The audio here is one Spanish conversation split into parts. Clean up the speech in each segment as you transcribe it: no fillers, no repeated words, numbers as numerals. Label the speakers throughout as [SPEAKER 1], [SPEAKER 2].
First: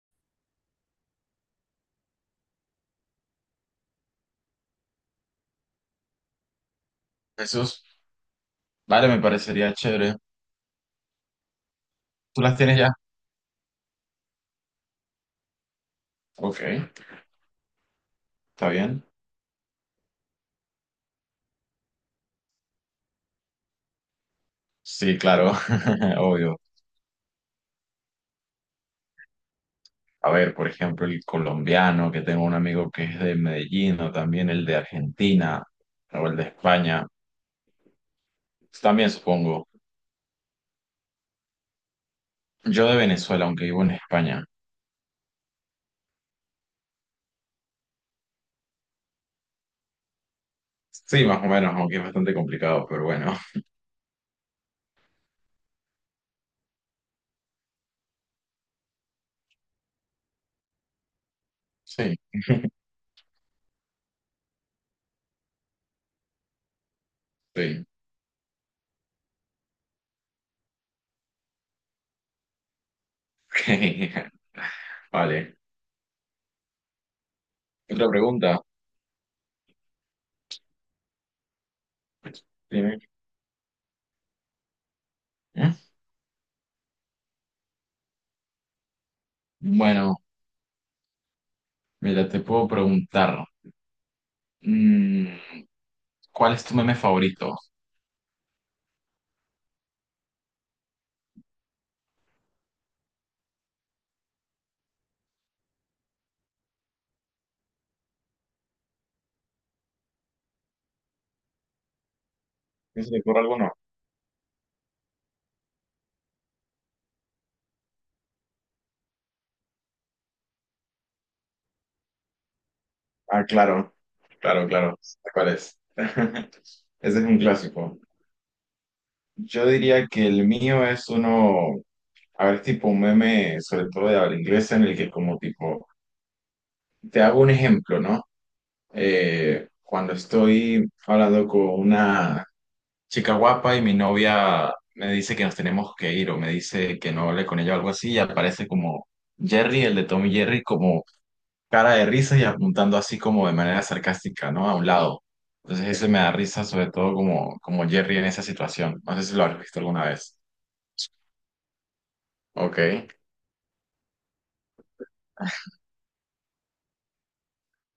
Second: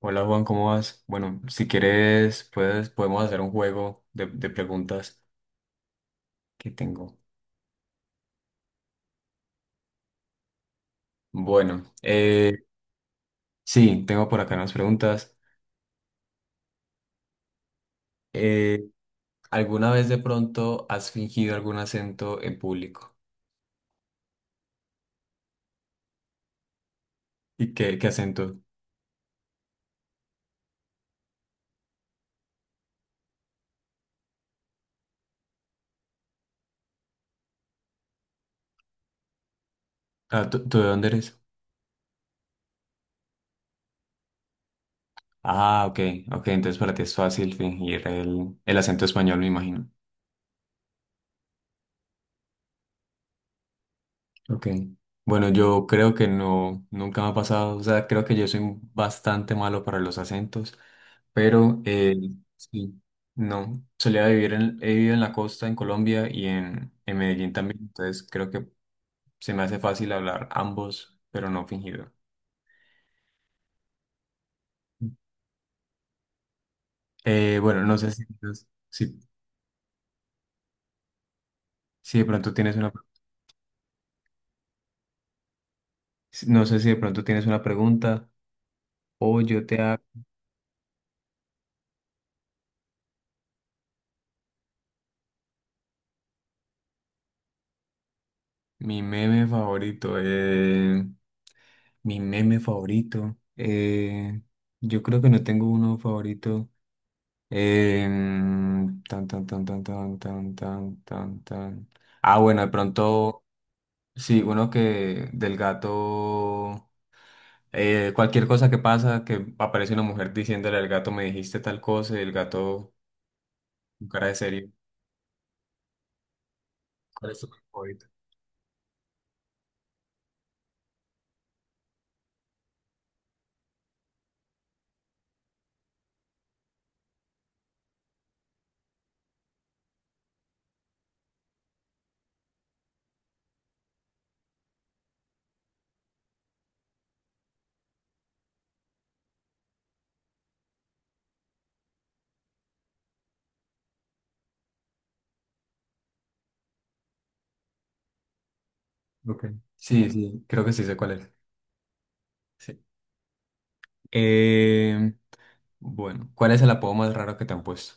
[SPEAKER 1] Hola Juan, ¿cómo vas? Bueno, si quieres, puedes, podemos hacer un juego de preguntas que tengo.
[SPEAKER 2] Jesús, vale, me parecería chévere.
[SPEAKER 1] Bueno,
[SPEAKER 2] ¿Tú las tienes ya?
[SPEAKER 1] sí, tengo por acá unas preguntas.
[SPEAKER 2] Ok, está
[SPEAKER 1] Eh,
[SPEAKER 2] bien.
[SPEAKER 1] ¿alguna vez de pronto has fingido algún acento en público?
[SPEAKER 2] Sí, claro, obvio.
[SPEAKER 1] ¿Y qué acento?
[SPEAKER 2] A ver, por ejemplo, el colombiano, que tengo un amigo que es de Medellín, o también el de Argentina, o el de España. También supongo.
[SPEAKER 1] Ah, ¿tú de dónde eres?
[SPEAKER 2] Yo de Venezuela, aunque vivo en España.
[SPEAKER 1] Ah, ok, ok, entonces para ti es fácil fingir el acento español, me imagino.
[SPEAKER 2] Sí, más o menos, aunque es bastante complicado, pero bueno.
[SPEAKER 1] Ok. bueno, yo creo que no, nunca me ha pasado, o sea, creo que yo soy bastante malo para los acentos, pero
[SPEAKER 2] Sí,
[SPEAKER 1] sí, no, solía vivir he vivido en la costa, en Colombia y en Medellín también,
[SPEAKER 2] sí.
[SPEAKER 1] entonces creo que se me hace fácil hablar ambos, pero no fingido.
[SPEAKER 2] Vale.
[SPEAKER 1] Bueno, no
[SPEAKER 2] Otra
[SPEAKER 1] sé
[SPEAKER 2] pregunta.
[SPEAKER 1] si, si de pronto tienes una,
[SPEAKER 2] Dime. ¿Eh?
[SPEAKER 1] no sé si de pronto tienes una pregunta o yo te hago.
[SPEAKER 2] Bueno, mira, te puedo preguntar. mm, ¿Cuál es tu meme favorito?
[SPEAKER 1] Mi meme favorito. Mi meme favorito. Yo creo que no tengo uno favorito. Tan, tan, tan, tan, tan. Ah, bueno, de
[SPEAKER 2] ¿No se te ocurre
[SPEAKER 1] pronto,
[SPEAKER 2] alguno?
[SPEAKER 1] sí, uno que del gato, cualquier cosa que pasa, que aparece una mujer diciéndole al gato, me dijiste tal cosa, y el gato
[SPEAKER 2] Ah, claro,
[SPEAKER 1] con cara de
[SPEAKER 2] claro,
[SPEAKER 1] serio.
[SPEAKER 2] claro. ¿Cuál es? Ese es
[SPEAKER 1] ¿Cuál
[SPEAKER 2] un
[SPEAKER 1] es tu meme
[SPEAKER 2] clásico.
[SPEAKER 1] favorito?
[SPEAKER 2] Yo diría que el mío es uno, a ver, tipo un meme, sobre todo de habla inglesa, en el que como tipo, te hago un ejemplo, ¿no? Cuando estoy hablando con una chica guapa y mi novia me dice que nos tenemos que ir o me dice que no hable con ella o algo así, y aparece como Jerry, el de Tom y Jerry, como cara de risa y apuntando así como de manera sarcástica, ¿no? A un lado. Entonces eso me da risa, sobre todo como Jerry en esa situación. No sé si lo
[SPEAKER 1] Ok.
[SPEAKER 2] has visto alguna
[SPEAKER 1] Sí,
[SPEAKER 2] vez.
[SPEAKER 1] sí, creo que sí sé cuál es. Sí.
[SPEAKER 2] Ok.
[SPEAKER 1] Em, bueno, ¿cuál es el apodo más raro que te han puesto?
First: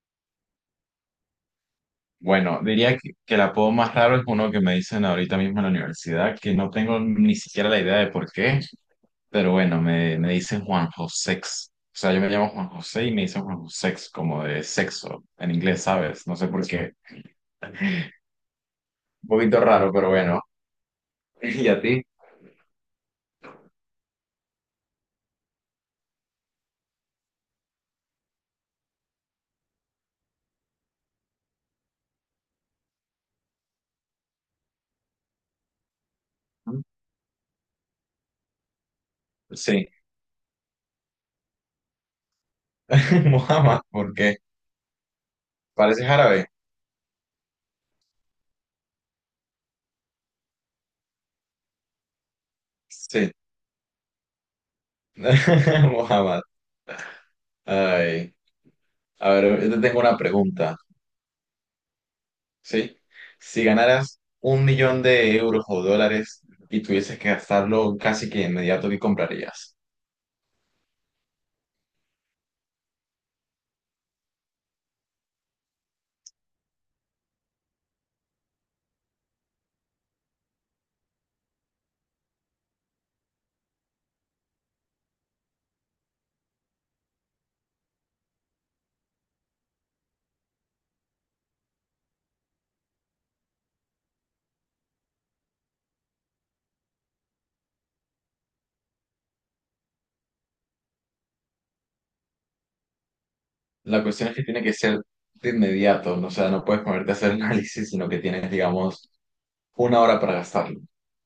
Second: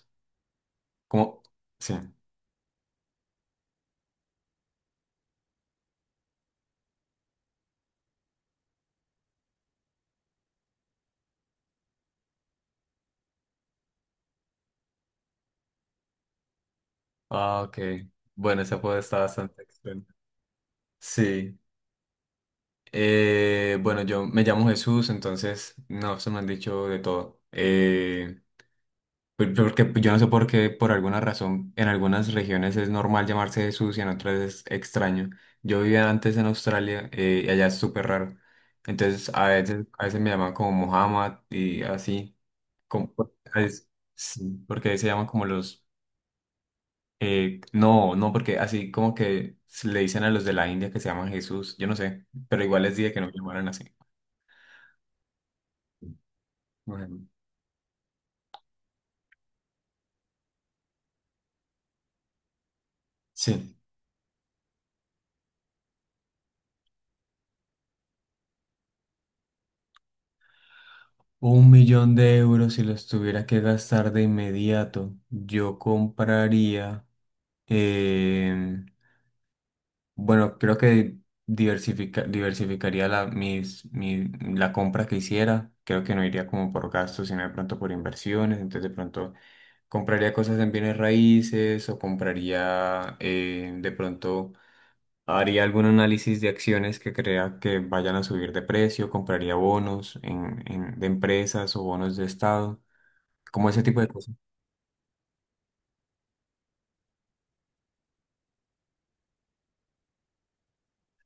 [SPEAKER 1] Como, sí.
[SPEAKER 2] Bueno, diría que el apodo más raro es uno que me dicen ahorita mismo en la universidad, que no tengo ni siquiera la idea de por qué, pero bueno, me dicen Juan Josex. O sea, yo me llamo Juan José y me dicen Juan Josex, como de sexo, en inglés, ¿sabes? No sé por qué.
[SPEAKER 1] Ah, ok. Bueno, ese apodo está
[SPEAKER 2] Un poquito
[SPEAKER 1] bastante
[SPEAKER 2] raro,
[SPEAKER 1] extraño.
[SPEAKER 2] pero bueno.
[SPEAKER 1] Sí.
[SPEAKER 2] ¿Y a ti?
[SPEAKER 1] Bueno, yo me llamo Jesús, entonces no se me han dicho de todo. Porque pues, yo no sé por qué, por alguna razón, en algunas regiones es normal llamarse Jesús y en otras es extraño. Yo vivía antes en Australia y allá es súper raro. Entonces a veces,
[SPEAKER 2] Sí.
[SPEAKER 1] a veces me llaman como Muhammad y así. Como, pues,
[SPEAKER 2] Mohamed,
[SPEAKER 1] es-
[SPEAKER 2] ¿por qué?
[SPEAKER 1] sí, porque ahí se llaman como los.
[SPEAKER 2] Parece árabe.
[SPEAKER 1] No, no, porque así como que se le dicen a los de la India que se llaman Jesús, yo no sé, pero igual les dije que no
[SPEAKER 2] Sí.
[SPEAKER 1] me llamaran así.
[SPEAKER 2] Mohamed.
[SPEAKER 1] Bueno,
[SPEAKER 2] Ay. A ver, yo te tengo una pregunta. ¿Sí? Si
[SPEAKER 1] sí.
[SPEAKER 2] ganaras 1 millón de euros o dólares y tuvieses que gastarlo casi que de inmediato, ¿qué comprarías?
[SPEAKER 1] Un millón de euros si los tuviera que gastar de inmediato, yo compraría, eh, bueno, creo que diversificaría la compra que hiciera, creo que no iría como por gastos, sino de pronto por inversiones, entonces de pronto compraría cosas en bienes raíces o compraría, de pronto. ¿Haría algún análisis de acciones que crea que vayan a subir de precio? ¿Compraría bonos de empresas o bonos de estado? Como ese tipo
[SPEAKER 2] La
[SPEAKER 1] de
[SPEAKER 2] cuestión
[SPEAKER 1] cosas.
[SPEAKER 2] es que tiene que ser de inmediato. ¿No? O sea, no puedes ponerte a hacer análisis, sino que tienes, digamos, una hora para gastarlo.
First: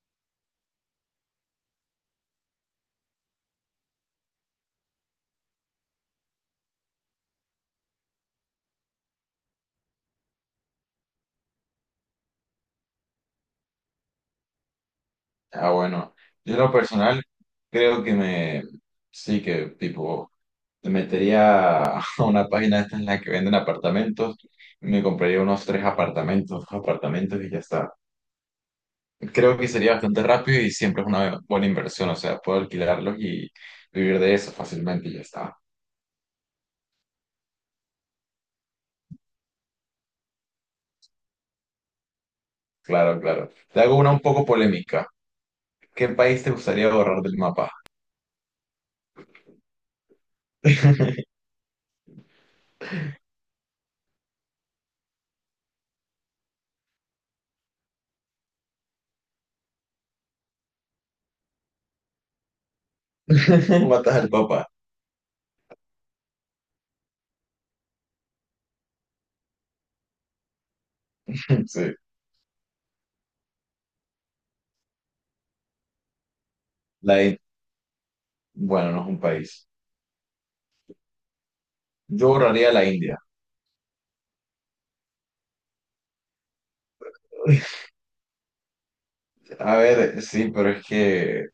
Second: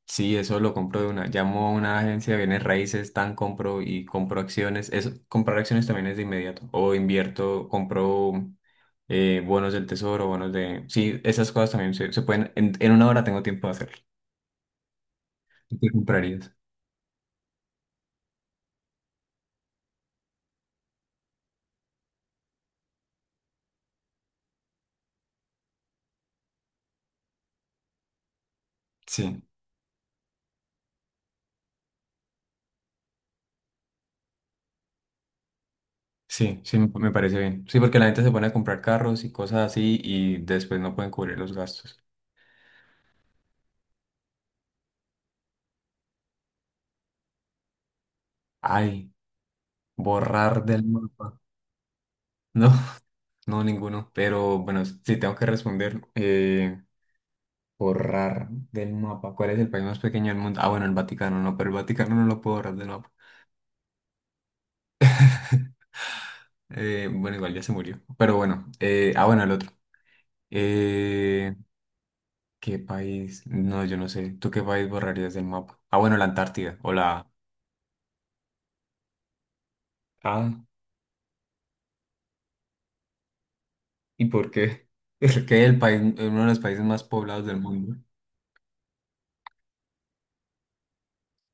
[SPEAKER 1] Sí, eso lo compro de una. Llamo a una agencia de bienes raíces, tan compro y compro acciones. Eso, comprar acciones también es de inmediato. O invierto, compro bonos del tesoro, bonos de, sí, esas cosas también se pueden. En una hora tengo tiempo de hacerlo.
[SPEAKER 2] Ah,
[SPEAKER 1] ¿Qué
[SPEAKER 2] bueno.
[SPEAKER 1] comprarías?
[SPEAKER 2] Yo en lo personal creo que me... Sí, que tipo... Me metería a una página de estas en la que venden apartamentos y me compraría unos tres apartamentos, dos apartamentos y ya está.
[SPEAKER 1] Sí.
[SPEAKER 2] Creo que sería bastante rápido y siempre es una buena inversión, o sea, puedo alquilarlos y vivir de eso fácilmente y ya está.
[SPEAKER 1] Sí, sí, me parece bien. Sí, porque la gente se pone a comprar carros y cosas así y después no pueden cubrir los gastos.
[SPEAKER 2] Claro, claro. Te hago una un poco polémica. ¿Qué país te gustaría borrar del mapa?
[SPEAKER 1] Ay, borrar del mapa. No, no, ninguno. Pero bueno, sí, tengo que responder. Borrar del mapa. ¿Cuál es el país más pequeño del mundo? Ah, bueno, el Vaticano, no, pero el Vaticano no lo puedo borrar del mapa.
[SPEAKER 2] Matas al Papa.
[SPEAKER 1] Bueno, igual ya se murió. Pero bueno, el otro. Eh,
[SPEAKER 2] Sí.
[SPEAKER 1] ¿qué país? No, yo no sé. ¿Tú qué país borrarías del mapa? Ah, bueno, la Antártida o
[SPEAKER 2] La
[SPEAKER 1] la.
[SPEAKER 2] In- Bueno, no es un país.
[SPEAKER 1] Ah.
[SPEAKER 2] Yo borraría la India.
[SPEAKER 1] ¿Y por qué? Porque el país, uno de los países más poblados del mundo.
[SPEAKER 2] A ver, sí, pero es que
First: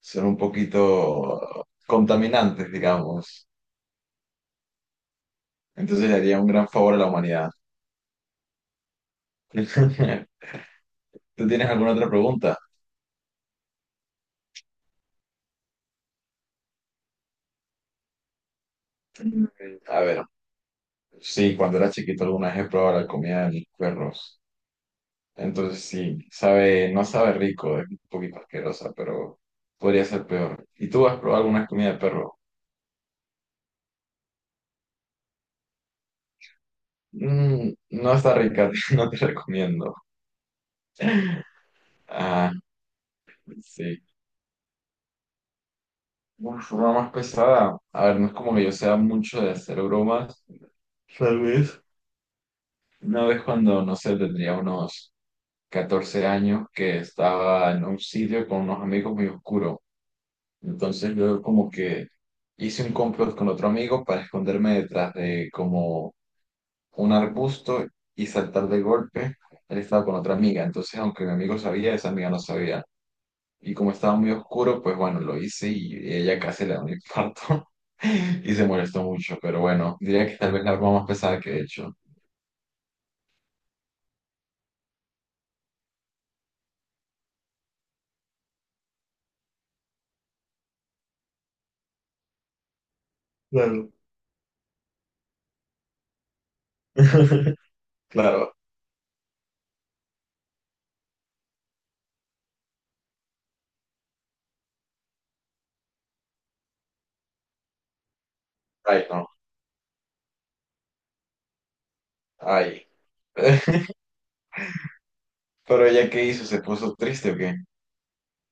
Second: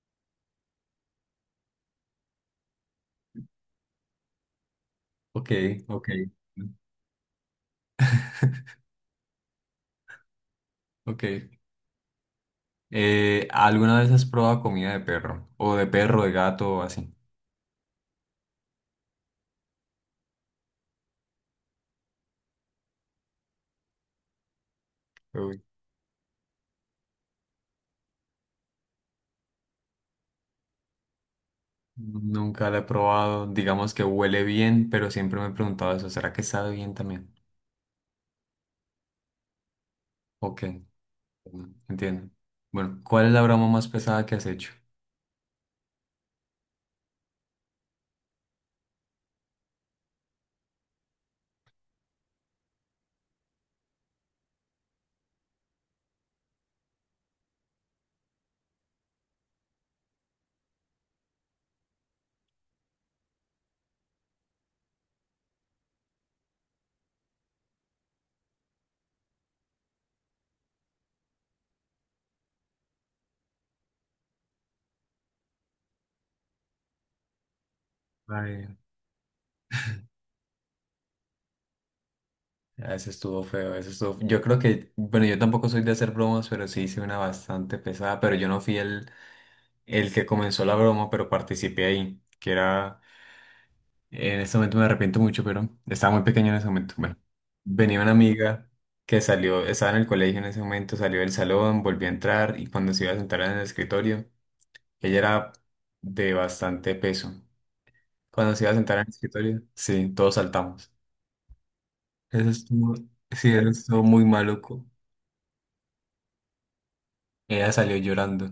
[SPEAKER 2] son un poquito contaminantes, digamos.
[SPEAKER 1] Ok, ok,
[SPEAKER 2] Entonces le haría un gran favor a la humanidad.
[SPEAKER 1] ok.
[SPEAKER 2] ¿Tú tienes alguna otra pregunta?
[SPEAKER 1] ¿Alguna vez has probado comida de perro? O de perro, de gato, o así.
[SPEAKER 2] Mm. A ver, sí, cuando era chiquito alguna vez he probado la comida de mis perros.
[SPEAKER 1] Uy,
[SPEAKER 2] Entonces sí, no sabe rico, es un poquito asquerosa, pero podría ser peor. ¿Y tú has probado alguna comida de perro?
[SPEAKER 1] nunca la he probado. Digamos que huele bien, pero siempre me he preguntado eso. ¿Será que sabe bien también?
[SPEAKER 2] Mm, no está rica, no te recomiendo.
[SPEAKER 1] Ok, bueno, entiendo.
[SPEAKER 2] Ah,
[SPEAKER 1] Bueno, ¿cuál es la broma más
[SPEAKER 2] sí.
[SPEAKER 1] pesada que has hecho?
[SPEAKER 2] Una forma más pesada. A ver, no es como que yo sea mucho de hacer bromas. Tal vez. Una vez cuando, no sé, tendría unos 14 años que estaba en un sitio con unos amigos muy oscuro. Entonces yo como que hice un complot con otro amigo para esconderme detrás de como un arbusto y saltar de golpe. Él estaba con otra amiga. Entonces, aunque mi amigo sabía, esa amiga no sabía. Y como estaba muy oscuro, pues bueno, lo hice y ella casi le da un infarto y se
[SPEAKER 1] Ay,
[SPEAKER 2] molestó mucho. Pero bueno, diría que tal vez la broma más pesada que he hecho.
[SPEAKER 1] ese estuvo feo, ese estuvo. Yo creo que, bueno, yo tampoco soy de hacer bromas, pero sí hice una bastante pesada, pero yo no fui el que comenzó la broma, pero participé ahí, que era,
[SPEAKER 2] Claro.
[SPEAKER 1] en este momento me arrepiento mucho, pero estaba muy pequeño en ese momento. Bueno, venía una
[SPEAKER 2] Claro,
[SPEAKER 1] amiga que salió, estaba en el colegio en ese momento, salió del salón, volvió a entrar y cuando se iba a sentar en el escritorio, ella era de bastante peso. Cuando se iba a sentar en
[SPEAKER 2] ay
[SPEAKER 1] el
[SPEAKER 2] no,
[SPEAKER 1] escritorio, sí, todos saltamos. Eso
[SPEAKER 2] ay.
[SPEAKER 1] estuvo, sí, eso estuvo muy maluco.
[SPEAKER 2] Pero ella qué hizo, ¿se puso triste o qué?
[SPEAKER 1] Ella salió llorando.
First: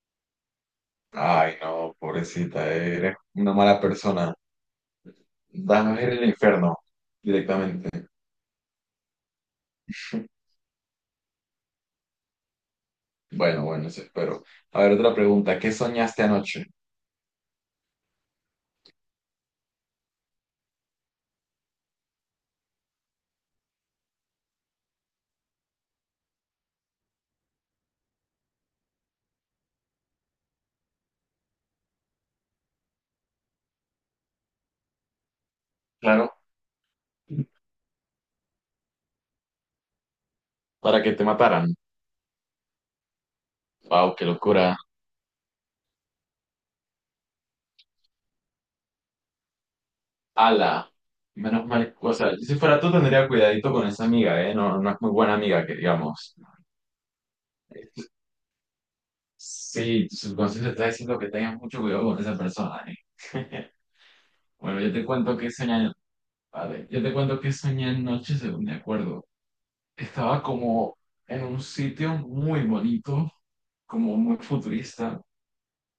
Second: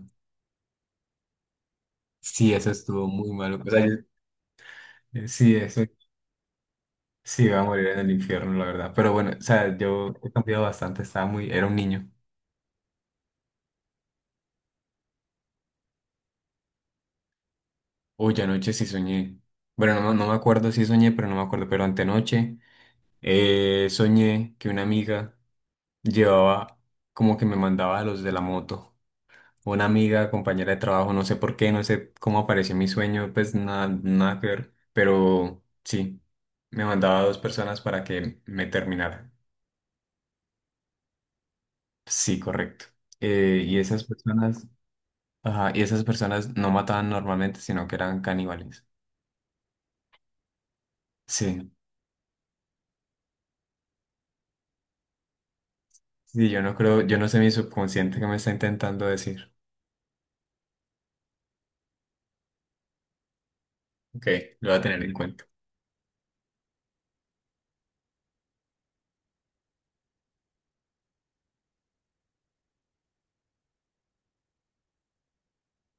[SPEAKER 2] Ay no,
[SPEAKER 1] Sí,
[SPEAKER 2] pobrecita,
[SPEAKER 1] eso estuvo
[SPEAKER 2] eres
[SPEAKER 1] muy
[SPEAKER 2] una
[SPEAKER 1] maluco. O
[SPEAKER 2] mala
[SPEAKER 1] sea,
[SPEAKER 2] persona.
[SPEAKER 1] sí, eso.
[SPEAKER 2] Vas a ir al infierno
[SPEAKER 1] Sí, va a morir en
[SPEAKER 2] directamente.
[SPEAKER 1] el infierno, la verdad. Pero bueno, o sea, yo he cambiado bastante, estaba muy, era un niño.
[SPEAKER 2] Bueno, bueno, eso espero. A ver, otra pregunta, ¿qué soñaste anoche?
[SPEAKER 1] Uy, anoche sí soñé. Bueno, no, no me acuerdo si soñé, pero no me acuerdo. Pero antenoche soñé que una amiga llevaba, como que me mandaba a los de la moto. Una amiga, compañera de trabajo, no sé por qué, no sé cómo apareció en mi sueño, pues nada, nada que ver. Pero sí,
[SPEAKER 2] Claro,
[SPEAKER 1] me mandaba a dos personas para que me terminaran.
[SPEAKER 2] para que te mataran.
[SPEAKER 1] Sí, correcto. Y esas
[SPEAKER 2] Wow, qué
[SPEAKER 1] personas.
[SPEAKER 2] locura.
[SPEAKER 1] Ajá, y esas personas no mataban normalmente, sino que eran caníbales.
[SPEAKER 2] Ala, menos
[SPEAKER 1] Sí,
[SPEAKER 2] mal, o sea, yo si fuera tú tendría cuidadito con esa amiga, ¿eh? No, no es muy buena amiga, que digamos.
[SPEAKER 1] sí, yo no creo, yo no sé mi subconsciente que me está intentando decir.
[SPEAKER 2] Sí, tu subconsciente está diciendo que tengas mucho cuidado con esa persona, ¿eh?
[SPEAKER 1] Ok, lo voy
[SPEAKER 2] Bueno,
[SPEAKER 1] a
[SPEAKER 2] yo
[SPEAKER 1] tener
[SPEAKER 2] te
[SPEAKER 1] en
[SPEAKER 2] cuento
[SPEAKER 1] cuenta.
[SPEAKER 2] que soñé, a ver, yo te cuento que soñé anoche, según me acuerdo. Estaba como en un sitio muy bonito, como muy futurista,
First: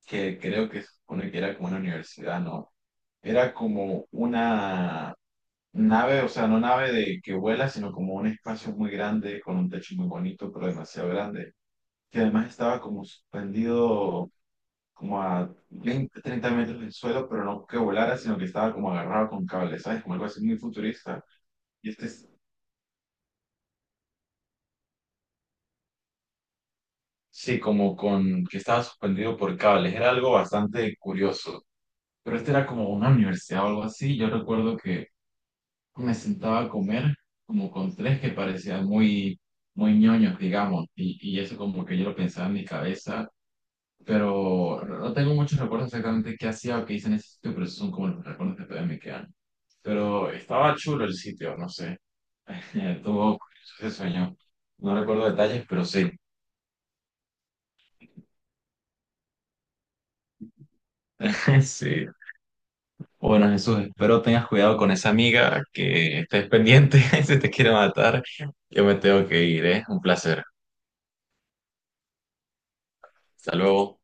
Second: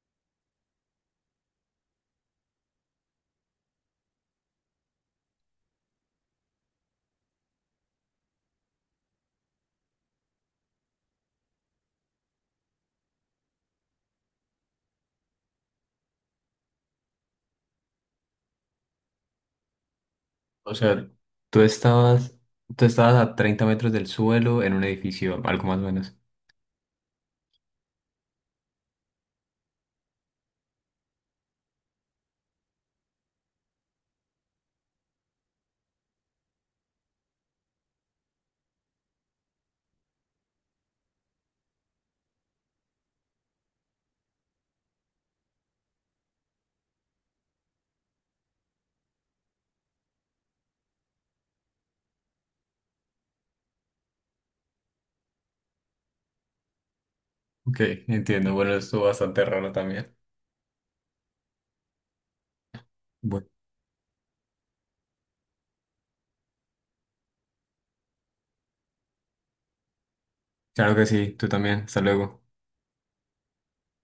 [SPEAKER 2] que creo que se supone que era como una universidad, ¿no? Era como una nave, o sea, no nave de que vuela, sino como un espacio muy grande, con un techo muy bonito, pero demasiado grande. Que además estaba como suspendido como a 20 30 metros del suelo, pero no que volara, sino que estaba como agarrado con cables, ¿sabes? Como algo así muy
[SPEAKER 1] O sea,
[SPEAKER 2] futurista.
[SPEAKER 1] tú
[SPEAKER 2] Y este es,
[SPEAKER 1] estabas, tú estabas a 30 metros del suelo en un edificio, algo más o menos.
[SPEAKER 2] sí, como con que estaba suspendido por cables. Era algo bastante curioso. Pero este era como una universidad o algo así. Yo recuerdo que me sentaba a comer como con tres que parecían muy, muy ñoños, digamos, y eso como que yo lo pensaba en mi cabeza, pero no tengo muchos recuerdos exactamente qué hacía o qué hice en ese sitio, pero esos son como los recuerdos que todavía me quedan. Pero estaba chulo el sitio, no sé, tuvo ese sueño. No recuerdo detalles, pero sí.
[SPEAKER 1] Ok, entiendo. Bueno, estuvo bastante raro también.
[SPEAKER 2] Sí.
[SPEAKER 1] Bueno,
[SPEAKER 2] Bueno, Jesús, espero tengas cuidado con esa amiga que estés pendiente, si te quiere matar. Yo me tengo que ir, ¿eh? Un placer.
[SPEAKER 1] claro que sí, tú también. Hasta luego.
[SPEAKER 2] Hasta luego.